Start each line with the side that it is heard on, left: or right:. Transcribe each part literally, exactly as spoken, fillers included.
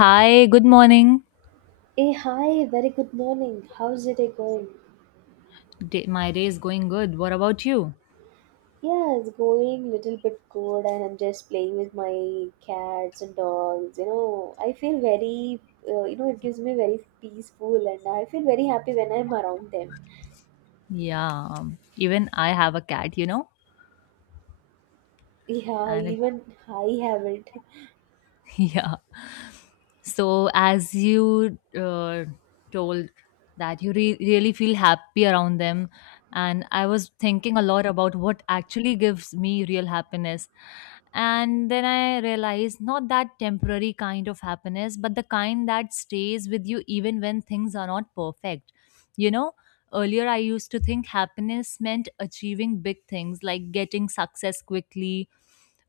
left: Hi, good morning.
right: Hey, hi, very good morning. How's your day going?
left: Day, my day is going good. What about you?
right: Yeah, it's going little bit good and I'm just playing with my cats and dogs. You know, I feel very, uh, you know, it gives me very peaceful and I feel very happy when I'm around them.
left: Yeah, um, even I have a cat, you know,
right: Yeah,
left: and it,
right: even I haven't.
left: yeah, So, as you uh, told that you re- really feel happy around them, and I was thinking a lot about what actually gives me real happiness. And then I realized not that temporary kind of happiness, but the kind that stays with you even when things are not perfect. You know, earlier I used to think happiness meant achieving big things like getting success quickly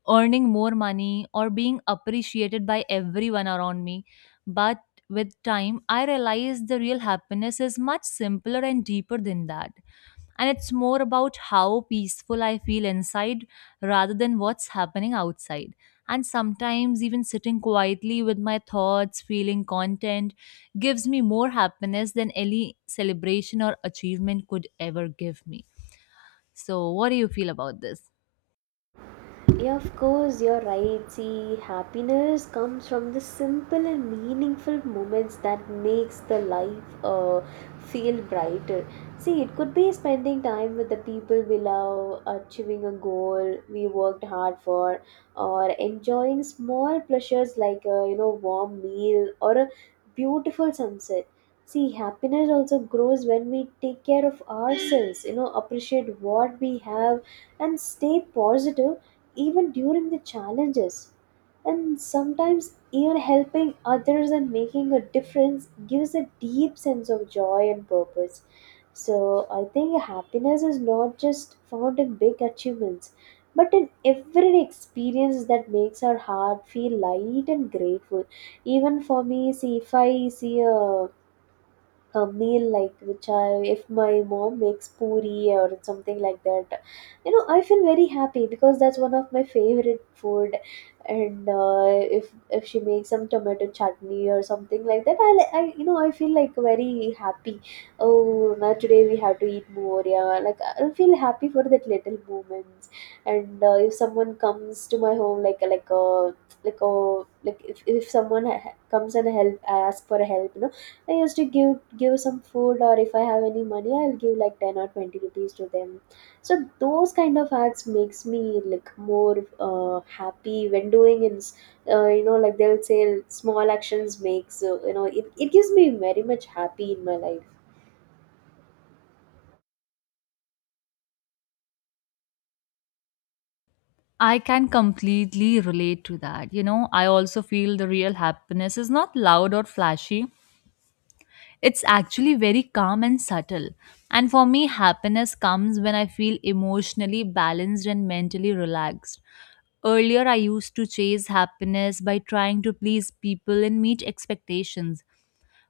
left: earning more money or being appreciated by everyone around me. But with time, I realized the real happiness is much simpler and deeper than that. And it's more about how peaceful I feel inside rather than what's happening outside. And sometimes, even sitting quietly with my thoughts, feeling content, gives me more happiness than any celebration or achievement could ever give me. So, what do you feel about this?
right: Yeah, of course, you're right. See, happiness comes from the simple and meaningful moments that makes the life uh, feel brighter. See, it could be spending time with the people we love, achieving a goal we worked hard for, or enjoying small pleasures like a you know warm meal or a beautiful sunset. See, happiness also grows when we take care of ourselves, you know, appreciate what we have and stay positive even during the challenges. And sometimes, even helping others and making a difference gives a deep sense of joy and purpose. So I think happiness is not just found in big achievements, but in every experience that makes our heart feel light and grateful. Even for me, see, if I see a a meal like which I if my mom makes puri or something like that, you know I feel very happy because that's one of my favorite food, and uh, if if she makes some tomato chutney or something like that, I li- I you know I feel like very happy. Oh, now today we have to eat more. Yeah, like I feel happy for that little moments. And uh, if someone comes to my home, like like a like a like if if someone ha- comes and help, I ask for help, you know I used to give give some food or if I have any money I'll give like ten or twenty rupees to them. So those kind of acts makes me like more uh, happy when doing in s- uh, you know like they'll say small actions makes uh, you know it, it gives me very much happy in my life.
left: I can completely relate to that. You know, I also feel the real happiness is not loud or flashy. It's actually very calm and subtle. And for me, happiness comes when I feel emotionally balanced and mentally relaxed. Earlier, I used to chase happiness by trying to please people and meet expectations,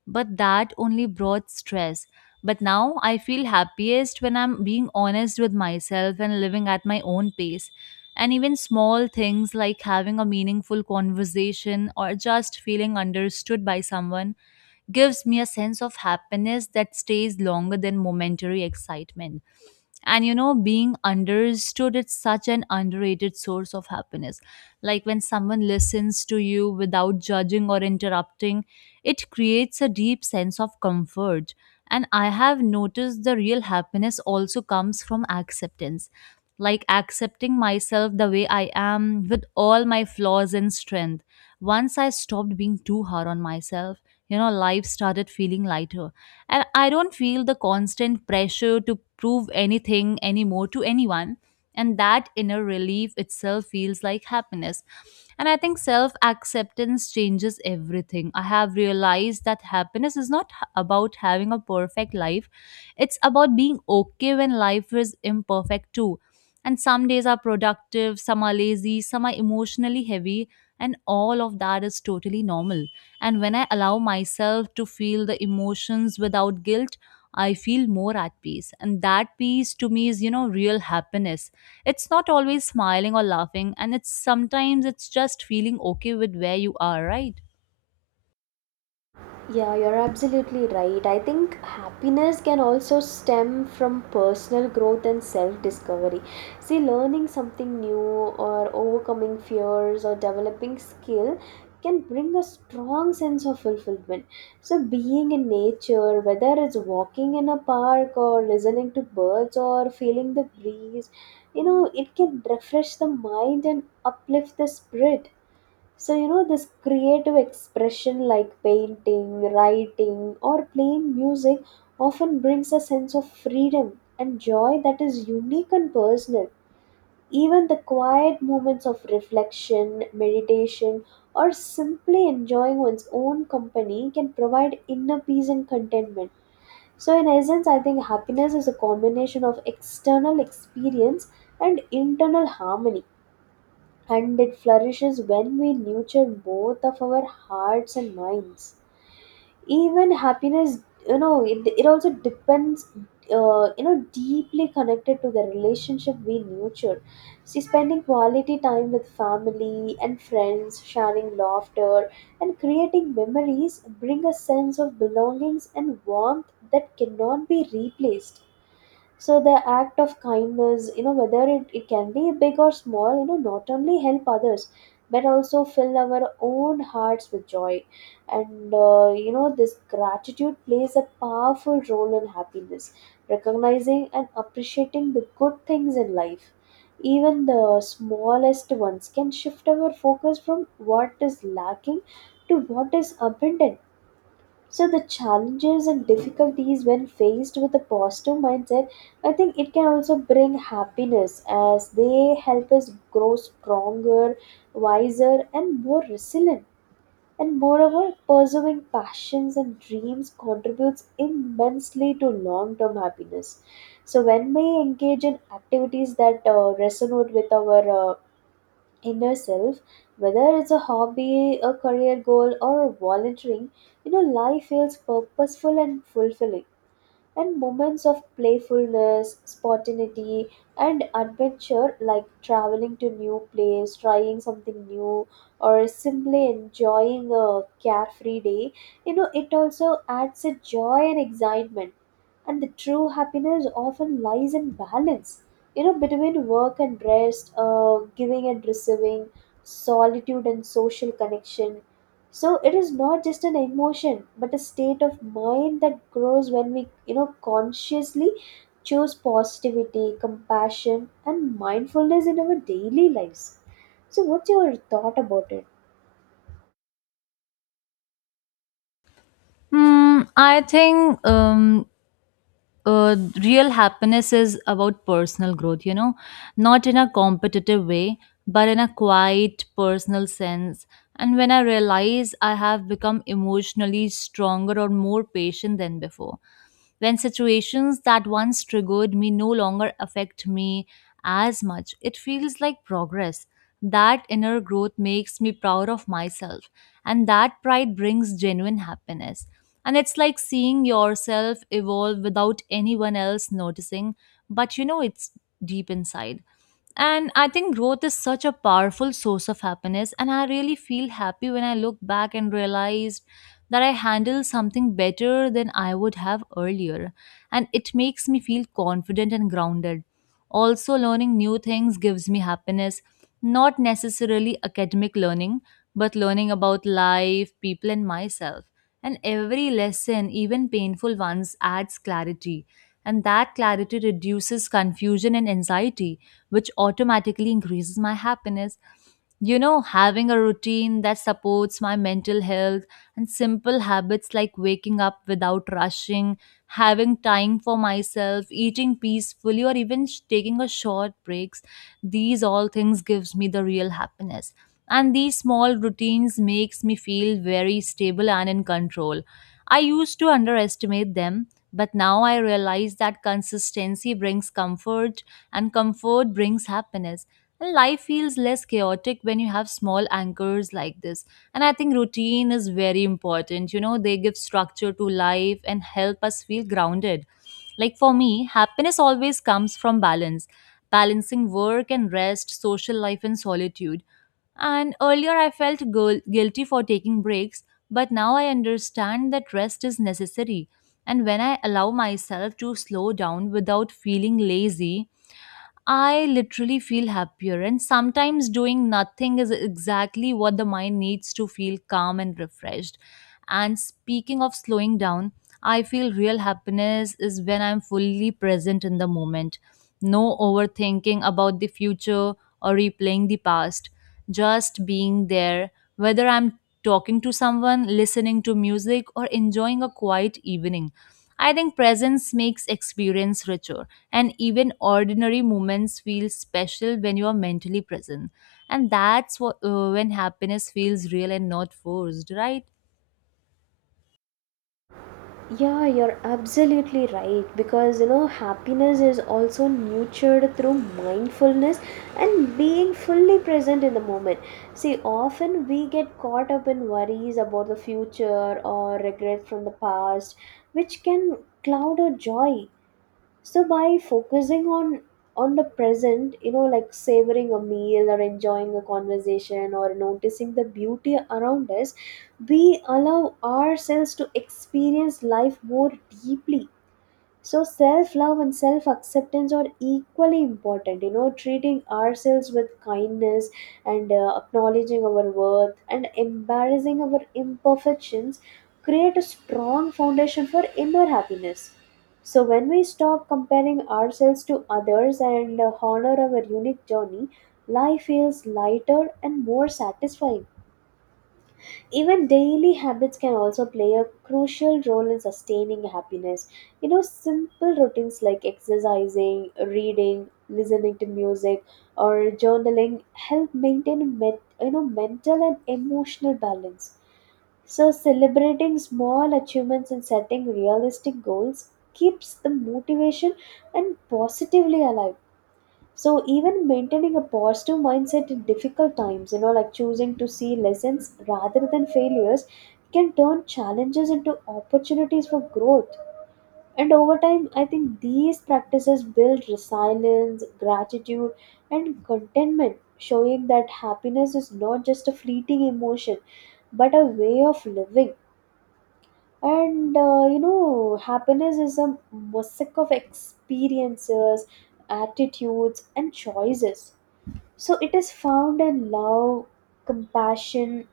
left: but that only brought stress. But now I feel happiest when I'm being honest with myself and living at my own pace. And even small things like having a meaningful conversation or just feeling understood by someone gives me a sense of happiness that stays longer than momentary excitement. And you know, being understood, it's such an underrated source of happiness. Like when someone listens to you without judging or interrupting, it creates a deep sense of comfort. And I have noticed the real happiness also comes from acceptance, like accepting myself the way I am with all my flaws and strength. Once I stopped being too hard on myself, you know, life started feeling lighter, and I don't feel the constant pressure to prove anything anymore to anyone. And that inner relief itself feels like happiness. And I think self acceptance changes everything. I have realized that happiness is not h- about having a perfect life, it's about being okay when life is imperfect too. And some days are productive, some are lazy, some are emotionally heavy, and all of that is totally normal. And when I allow myself to feel the emotions without guilt, I feel more at peace. And that peace to me is, you know, real happiness. It's not always smiling or laughing, and it's sometimes it's just feeling okay with where you are, right?
right: Yeah, you're absolutely right. I think happiness can also stem from personal growth and self discovery. See, learning something new or overcoming fears or developing skill can bring a strong sense of fulfillment. So, being in nature, whether it's walking in a park or listening to birds or feeling the breeze, you know, it can refresh the mind and uplift the spirit. So, you know, this creative expression like painting, writing, or playing music often brings a sense of freedom and joy that is unique and personal. Even the quiet moments of reflection, meditation, or simply enjoying one's own company can provide inner peace and contentment. So in essence, I think happiness is a combination of external experience and internal harmony, and it flourishes when we nurture both of our hearts and minds. Even happiness, you know, it, it also depends, uh, you know, deeply connected to the relationship we nurture. See, spending quality time with family and friends, sharing laughter and creating memories bring a sense of belongings and warmth that cannot be replaced. So the act of kindness, you know, whether it, it can be big or small, you know, not only help others but also fill our own hearts with joy. And uh, you know, this gratitude plays a powerful role in happiness, recognizing and appreciating the good things in life. Even the smallest ones can shift our focus from what is lacking to what is abundant. So the challenges and difficulties when faced with a positive mindset, I think it can also bring happiness as they help us grow stronger, wiser, and more resilient. And moreover, pursuing passions and dreams contributes immensely to long-term happiness. So when we engage in activities that uh, resonate with our uh, inner self, whether it's a hobby, a career goal, or volunteering, you know, life feels purposeful and fulfilling. And moments of playfulness, spontaneity, and adventure like traveling to new place, trying something new, or simply enjoying a carefree day, you know, it also adds a joy and excitement. And the true happiness often lies in balance, you know, between work and rest, uh, giving and receiving, solitude and social connection. So it is not just an emotion but a state of mind that grows when we you know consciously choose positivity, compassion, and mindfulness in our daily lives. So what's your thought about it?
left: Hmm, I think um, uh, real happiness is about personal growth, you know, not in a competitive way, but in a quiet personal sense. And when I realize I have become emotionally stronger or more patient than before, when situations that once triggered me no longer affect me as much, it feels like progress. That inner growth makes me proud of myself, and that pride brings genuine happiness. And it's like seeing yourself evolve without anyone else noticing, but you know it's deep inside. And I think growth is such a powerful source of happiness. And I really feel happy when I look back and realize that I handled something better than I would have earlier. And it makes me feel confident and grounded. Also, learning new things gives me happiness, not necessarily academic learning, but learning about life, people, and myself. And every lesson, even painful ones, adds clarity. And that clarity reduces confusion and anxiety which automatically increases my happiness. You know, having a routine that supports my mental health and simple habits like waking up without rushing, having time for myself, eating peacefully, or even sh- taking a short breaks, these all things gives me the real happiness. And these small routines makes me feel very stable and in control. I used to underestimate them, but now I realize that consistency brings comfort and comfort brings happiness. And life feels less chaotic when you have small anchors like this. And I think routine is very important. You know, they give structure to life and help us feel grounded. Like for me, happiness always comes from balance, balancing work and rest, social life and solitude. And earlier I felt guil- guilty for taking breaks, but now I understand that rest is necessary. And when I allow myself to slow down without feeling lazy, I literally feel happier, and sometimes doing nothing is exactly what the mind needs to feel calm and refreshed. And speaking of slowing down, I feel real happiness is when I'm fully present in the moment, no overthinking about the future or replaying the past. Just being there, whether I'm talking to someone, listening to music, or enjoying a quiet evening. I think presence makes experience richer, and even ordinary moments feel special when you are mentally present. And that's what, uh, when happiness feels real and not forced, right?
right: Yeah, you're absolutely right, because you know happiness is also nurtured through mindfulness and being fully present in the moment. See, often we get caught up in worries about the future or regret from the past, which can cloud our joy. So by focusing on on the present, you know, like savoring a meal or enjoying a conversation or noticing the beauty around us, we allow ourselves to experience life more deeply. So, self love and self acceptance are equally important. You know, treating ourselves with kindness and uh, acknowledging our worth and embarrassing our imperfections create a strong foundation for inner happiness. So when we stop comparing ourselves to others and uh, honor our unique journey, life feels lighter and more satisfying. Even daily habits can also play a crucial role in sustaining happiness. You know, simple routines like exercising, reading, listening to music, or journaling help maintain met- you know mental and emotional balance. So celebrating small achievements and setting realistic goals keeps the motivation and positively alive. So even maintaining a positive mindset in difficult times, you know, like choosing to see lessons rather than failures can turn challenges into opportunities for growth. And over time, I think these practices build resilience, gratitude, and contentment, showing that happiness is not just a fleeting emotion, but a way of living. And uh, you know, happiness is a mosaic of experiences, attitudes, and choices. So it is found in love, compassion,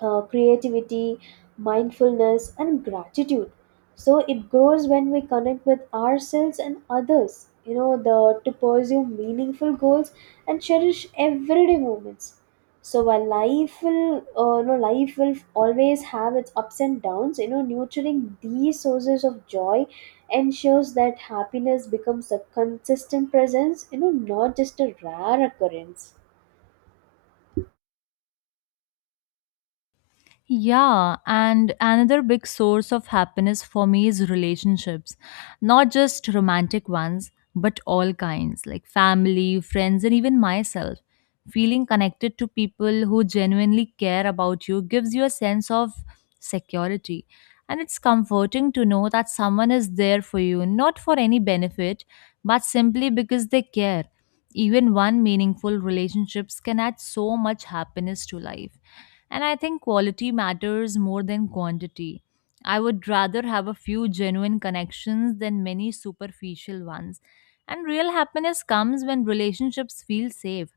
right: uh, creativity, mindfulness, and gratitude. So it grows when we connect with ourselves and others. You know, the to pursue meaningful goals and cherish everyday moments. So while life will, uh, you know, life will always have its ups and downs. You know, nurturing these sources of joy ensures that happiness becomes a consistent presence. You know, not just a rare occurrence.
left: Yeah, and another big source of happiness for me is relationships. Not just romantic ones, but all kinds, like family, friends, and even myself. Feeling connected to people who genuinely care about you gives you a sense of security. And it's comforting to know that someone is there for you, not for any benefit, but simply because they care. Even one meaningful relationships can add so much happiness to life. And I think quality matters more than quantity. I would rather have a few genuine connections than many superficial ones. And real happiness comes when relationships feel safe,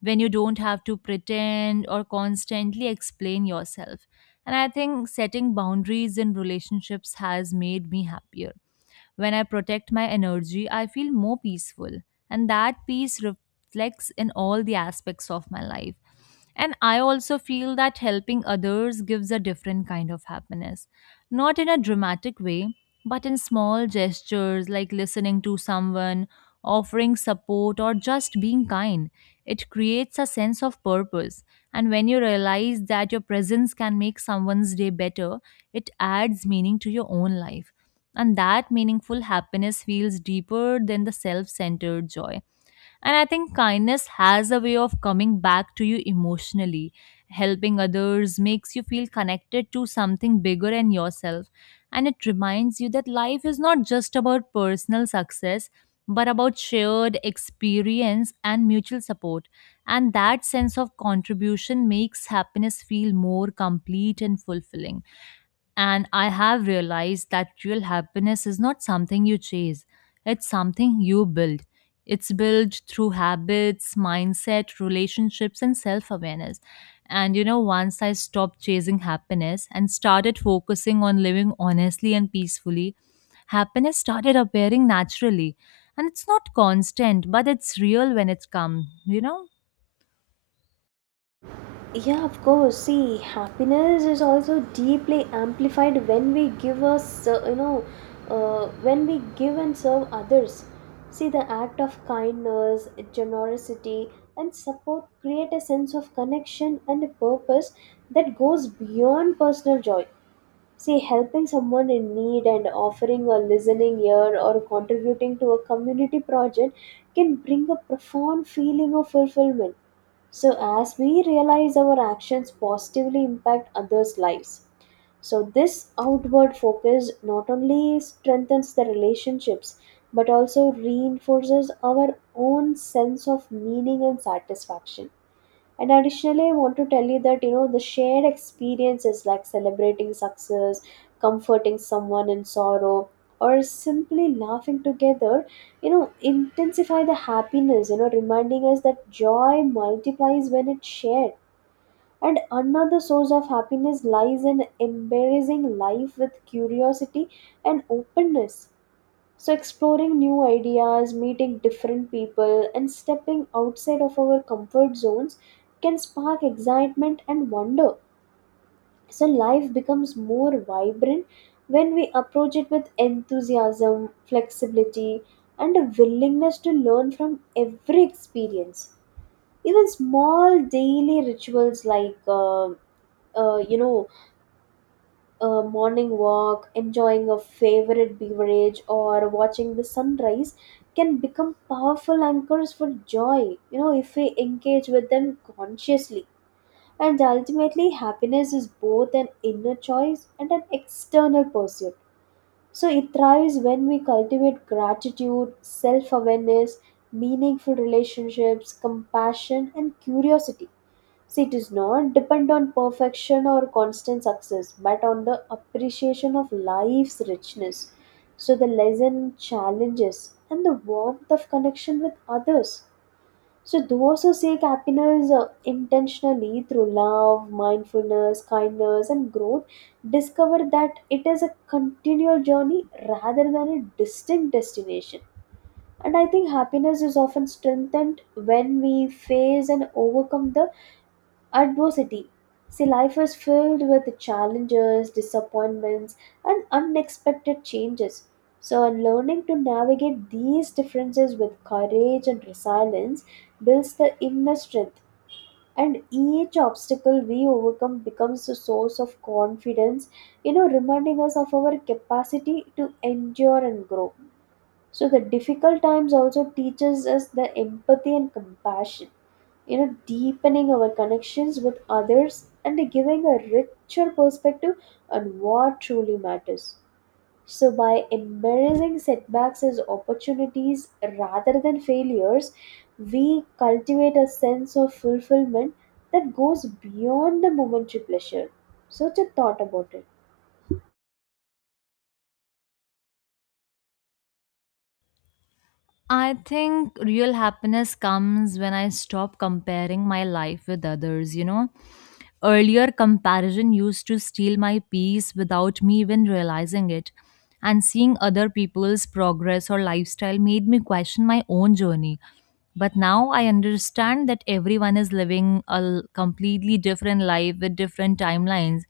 left: when you don't have to pretend or constantly explain yourself. And I think setting boundaries in relationships has made me happier. When I protect my energy, I feel more peaceful, and that peace reflects in all the aspects of my life. And I also feel that helping others gives a different kind of happiness, not in a dramatic way, but in small gestures like listening to someone, offering support, or just being kind. It creates a sense of purpose. And when you realize that your presence can make someone's day better, it adds meaning to your own life, and that meaningful happiness feels deeper than the self centered joy. And I think kindness has a way of coming back to you emotionally. Helping others makes you feel connected to something bigger than yourself, and it reminds you that life is not just about personal success. But about shared experience and mutual support. And that sense of contribution makes happiness feel more complete and fulfilling. And I have realized that real happiness is not something you chase, it's something you build. It's built through habits, mindset, relationships, and self awareness. And you know, once I stopped chasing happiness and started focusing on living honestly and peacefully, happiness started appearing naturally. And it's not constant, but it's real when it comes, you know?
right: Yeah, of course. See, happiness is also deeply amplified when we give us, uh, you know, uh, when we give and serve others. See, the act of kindness, generosity, and support create a sense of connection and a purpose that goes beyond personal joy. See, helping someone in need and offering a listening ear or contributing to a community project can bring a profound feeling of fulfillment. So as we realize our actions positively impact others' lives. So this outward focus not only strengthens the relationships but also reinforces our own sense of meaning and satisfaction. And additionally, I want to tell you that you know the shared experiences like celebrating success, comforting someone in sorrow, or simply laughing together, you know, intensify the happiness, you know, reminding us that joy multiplies when it's shared. And another source of happiness lies in embracing life with curiosity and openness. So, exploring new ideas, meeting different people, and stepping outside of our comfort zones can spark excitement and wonder. So life becomes more vibrant when we approach it with enthusiasm, flexibility, and a willingness to learn from every experience. Even small daily rituals like, uh, uh, you know, a morning walk, enjoying a favorite beverage, or watching the sunrise can become powerful anchors for joy, you know, if we engage with them consciously. And ultimately, happiness is both an inner choice and an external pursuit. So it thrives when we cultivate gratitude, self awareness, meaningful relationships, compassion, and curiosity. See, it does not depend on perfection or constant success, but on the appreciation of life's richness. So, the lesson, challenges, and the warmth of connection with others. So those who seek happiness uh, intentionally through love, mindfulness, kindness, and growth discover that it is a continual journey rather than a distinct destination. And I think happiness is often strengthened when we face and overcome the adversity. See, life is filled with challenges, disappointments, and unexpected changes. So, and learning to navigate these differences with courage and resilience builds the inner strength. And each obstacle we overcome becomes a source of confidence, you know, reminding us of our capacity to endure and grow. So the difficult times also teaches us the empathy and compassion, you know, deepening our connections with others and giving a richer perspective on what truly matters. So by embracing setbacks as opportunities rather than failures, we cultivate a sense of fulfillment that goes beyond the momentary pleasure. So just thought about it.
left: I think real happiness comes when I stop comparing my life with others, you know? Earlier, comparison used to steal my peace without me even realizing it. And seeing other people's progress or lifestyle made me question my own journey. But now I understand that everyone is living a l- completely different life with different timelines.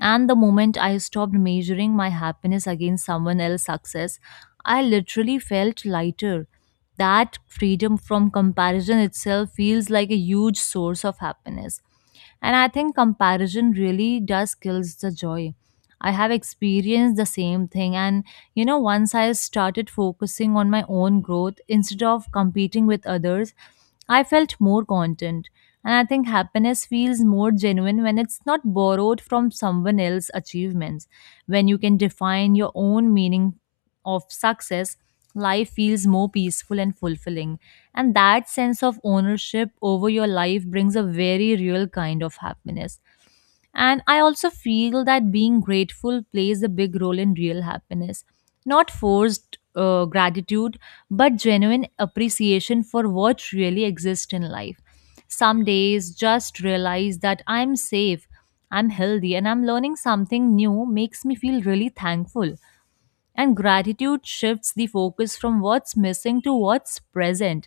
left: And the moment I stopped measuring my happiness against someone else's success, I literally felt lighter. That freedom from comparison itself feels like a huge source of happiness. And I think comparison really does kills the joy. I have experienced the same thing. And, you know, once I started focusing on my own growth instead of competing with others, I felt more content. And I think happiness feels more genuine when it's not borrowed from someone else's achievements. When you can define your own meaning of success, life feels more peaceful and fulfilling. And that sense of ownership over your life brings a very real kind of happiness. And I also feel that being grateful plays a big role in real happiness. Not forced uh, gratitude, but genuine appreciation for what really exists in life. Some days, just realize that I'm safe, I'm healthy, and I'm learning something new makes me feel really thankful. And gratitude shifts the focus from what's missing to what's present.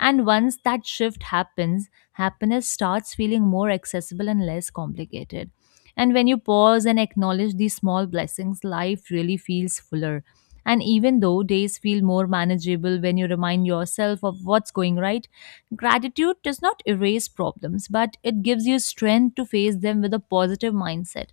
left: And once that shift happens, happiness starts feeling more accessible and less complicated. And when you pause and acknowledge these small blessings, life really feels fuller. And even though days feel more manageable when you remind yourself of what's going right, gratitude does not erase problems, but it gives you strength to face them with a positive mindset.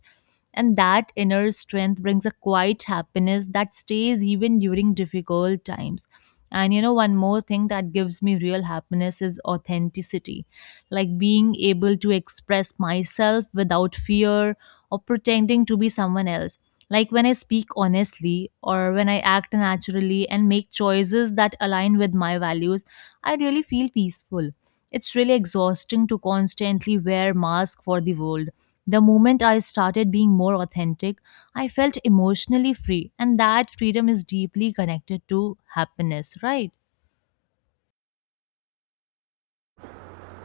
left: And that inner strength brings a quiet happiness that stays even during difficult times. And you know, one more thing that gives me real happiness is authenticity, like being able to express myself without fear or pretending to be someone else. Like when I speak honestly or when I act naturally and make choices that align with my values, I really feel peaceful. It's really exhausting to constantly wear mask for the world the moment I started being more authentic, I felt emotionally free, and that freedom is deeply connected to happiness, right?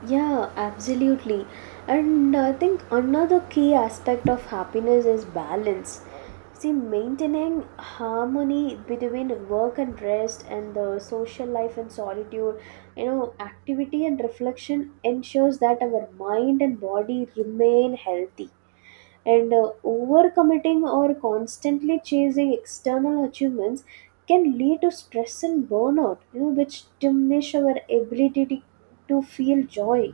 right: Yeah, absolutely. And I think another key aspect of happiness is balance. See, maintaining harmony between work and rest and the social life and solitude, you know, activity and reflection ensures that our mind and body remain healthy. And uh, Overcommitting or constantly chasing external achievements can lead to stress and burnout, you know, which diminish our ability to to feel joy.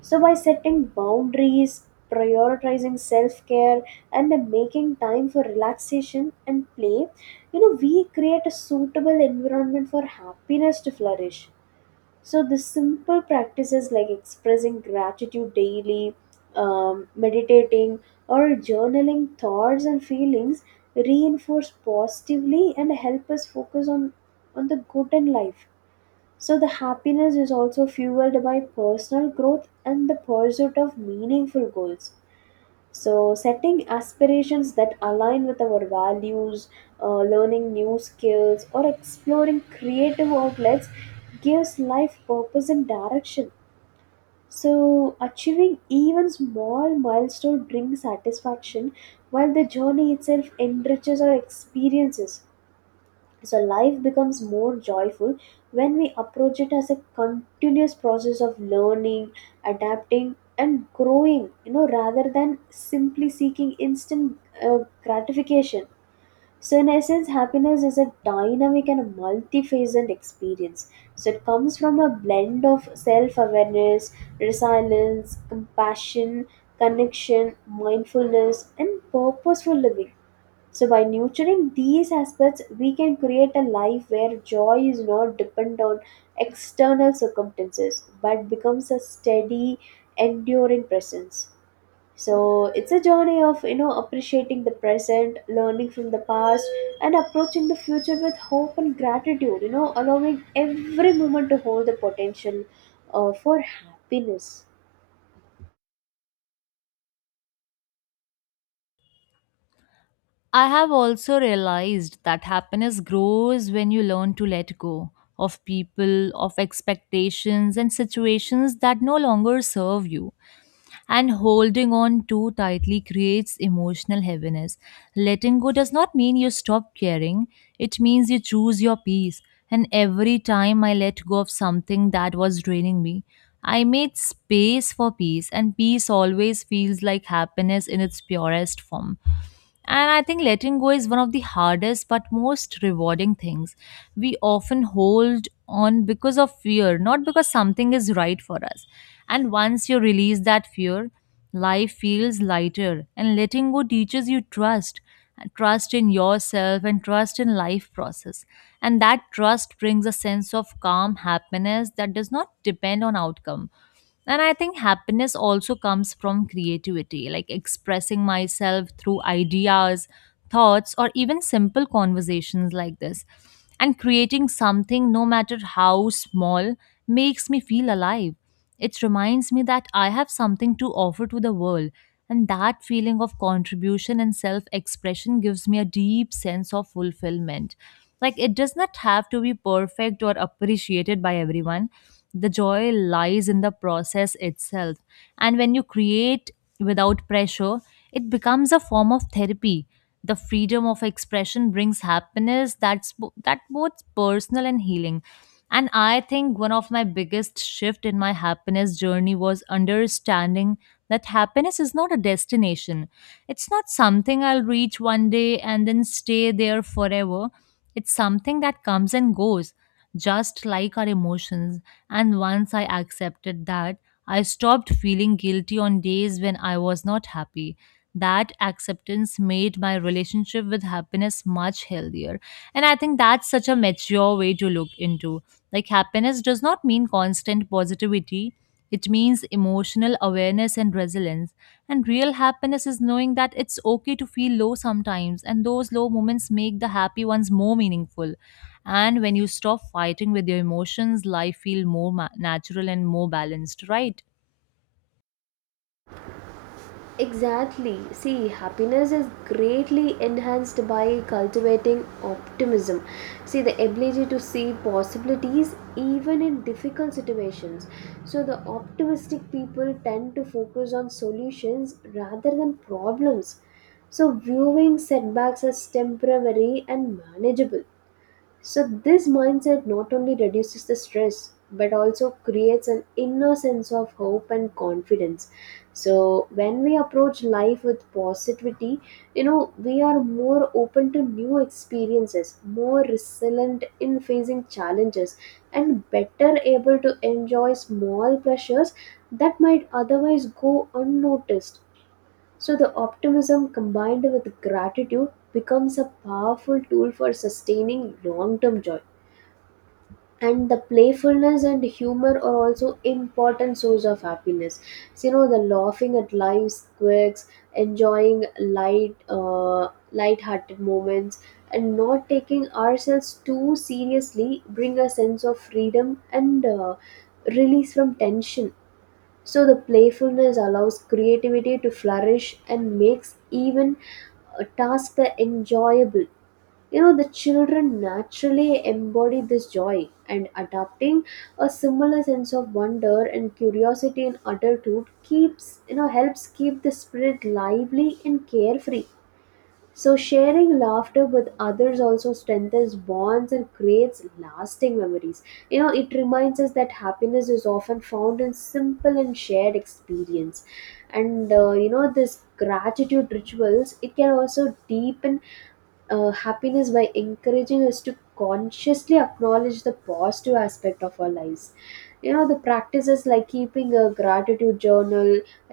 right: So, by setting boundaries, prioritizing self care, and then making time for relaxation and play, you know, we create a suitable environment for happiness to flourish. So, the simple practices like expressing gratitude daily, um, meditating, or journaling thoughts and feelings reinforce positively and help us focus on, on the good in life, so the happiness is also fueled by personal growth and the pursuit of meaningful goals. So, setting aspirations that align with our values, uh, learning new skills, or exploring creative outlets gives life purpose and direction. So, achieving even small milestone brings satisfaction while the journey itself enriches our experiences. So life becomes more joyful when we approach it as a continuous process of learning, adapting, and growing, you know, rather than simply seeking instant uh, gratification. So, in essence, happiness is a dynamic and a multifaceted experience. So, it comes from a blend of self awareness, resilience, compassion, connection, mindfulness, and purposeful living, so by nurturing these aspects, we can create a life where joy is not dependent on external circumstances but becomes a steady, enduring presence. So, it's a journey of, you know, appreciating the present, learning from the past, and approaching the future with hope and gratitude. You know, allowing every moment to hold the potential uh, for happiness.
left: I have also realized that happiness grows when you learn to let go of people, of expectations, and situations that no longer serve you. And holding on too tightly creates emotional heaviness. Letting go does not mean you stop caring, it means you choose your peace. And every time I let go of something that was draining me, I made space for peace, and peace always feels like happiness in its purest form. And I think letting go is one of the hardest but most rewarding things. We often hold on because of fear, not because something is right for us. And once you release that fear, life feels lighter. And letting go teaches you trust, trust in yourself and trust in life process, and that trust brings a sense of calm happiness that does not depend on outcome. And I think happiness also comes from creativity, like expressing myself through ideas, thoughts, or even simple conversations like this. And creating something, no matter how small, makes me feel alive. It reminds me that I have something to offer to the world, and that feeling of contribution and self expression gives me a deep sense of fulfillment. Like, it does not have to be perfect or appreciated by everyone. The joy lies in the process itself. And when you create without pressure, it becomes a form of therapy. The freedom of expression brings happiness that's bo- that both personal and healing. And I think one of my biggest shift in my happiness journey was understanding that happiness is not a destination. It's not something I'll reach one day and then stay there forever. It's something that comes and goes, just like our emotions. And once I accepted that, I stopped feeling guilty on days when I was not happy. That acceptance made my relationship with happiness much healthier. And I think that's such a mature way to look into. Like, happiness does not mean constant positivity, it means emotional awareness and resilience. And real happiness is knowing that it's okay to feel low sometimes, and those low moments make the happy ones more meaningful. And when you stop fighting with your emotions, life feel more ma- natural and more balanced, right?
right: Exactly. See, happiness is greatly enhanced by cultivating optimism. See, the ability to see possibilities even in difficult situations. So, the optimistic people tend to focus on solutions rather than problems. So, viewing setbacks as temporary and manageable. So, this mindset not only reduces the stress but also creates an inner sense of hope and confidence. So, when we approach life with positivity, you know, we are more open to new experiences, more resilient in facing challenges, and better able to enjoy small pleasures that might otherwise go unnoticed. So the optimism combined with gratitude becomes a powerful tool for sustaining long-term joy. And the playfulness and humor are also important source of happiness. So, you know, the laughing at life's quirks, enjoying light, uh, light-hearted moments, and not taking ourselves too seriously bring a sense of freedom and uh, release from tension, so the playfulness allows creativity to flourish and makes even a task enjoyable. You know, the children naturally embody this joy and adopting a similar sense of wonder and curiosity in adulthood keeps, you know, helps keep the spirit lively and carefree. So, sharing laughter with others also strengthens bonds and creates lasting memories. You know, it reminds us that happiness is often found in simple and shared experience. And, uh, you know, this gratitude rituals, it can also deepen uh, happiness by encouraging us to consciously acknowledge the positive aspect of our lives, you know, the practices like keeping a gratitude journal,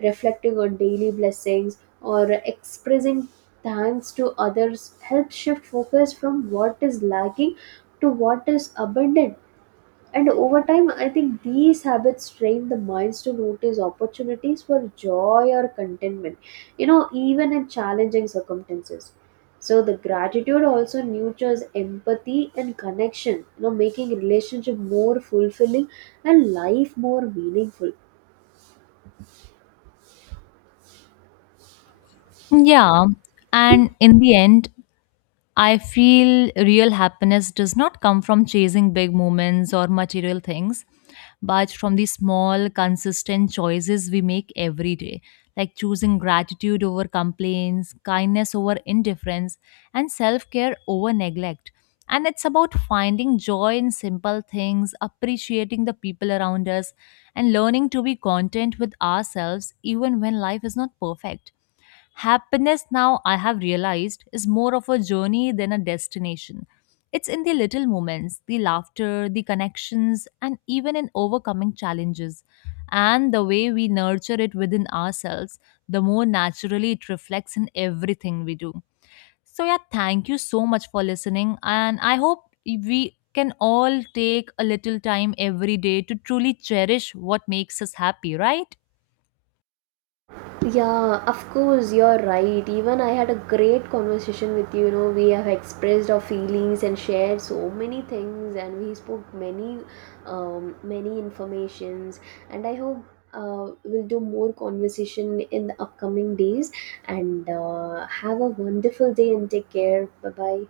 right: reflecting on daily blessings or expressing thanks to others help shift focus from what is lacking to what is abundant, and over time, I think these habits train the minds to notice opportunities for joy or contentment, you know, even in challenging circumstances. So the gratitude also nurtures empathy and connection, you know, making relationship more fulfilling and life more meaningful.
left: Yeah. And in the end, I feel real happiness does not come from chasing big moments or material things, but from the small, consistent choices we make every day, like choosing gratitude over complaints, kindness over indifference, and self care over neglect. And it's about finding joy in simple things, appreciating the people around us, and learning to be content with ourselves even when life is not perfect. Happiness, now I have realized, is more of a journey than a destination. It's in the little moments, the laughter, the connections, and even in overcoming challenges. And the way we nurture it within ourselves, the more naturally it reflects in everything we do. So, yeah, thank you so much for listening. And I hope we can all take a little time every day to truly cherish what makes us happy, right?
right: Yeah, of course, you're right. Even I had a great conversation with you. You know, we have expressed our feelings and shared so many things, and we spoke many, um, many informations. And I hope uh, we'll do more conversation in the upcoming days. And uh, have a wonderful day and take care. Bye bye.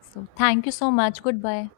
left: So, thank you so much. Goodbye.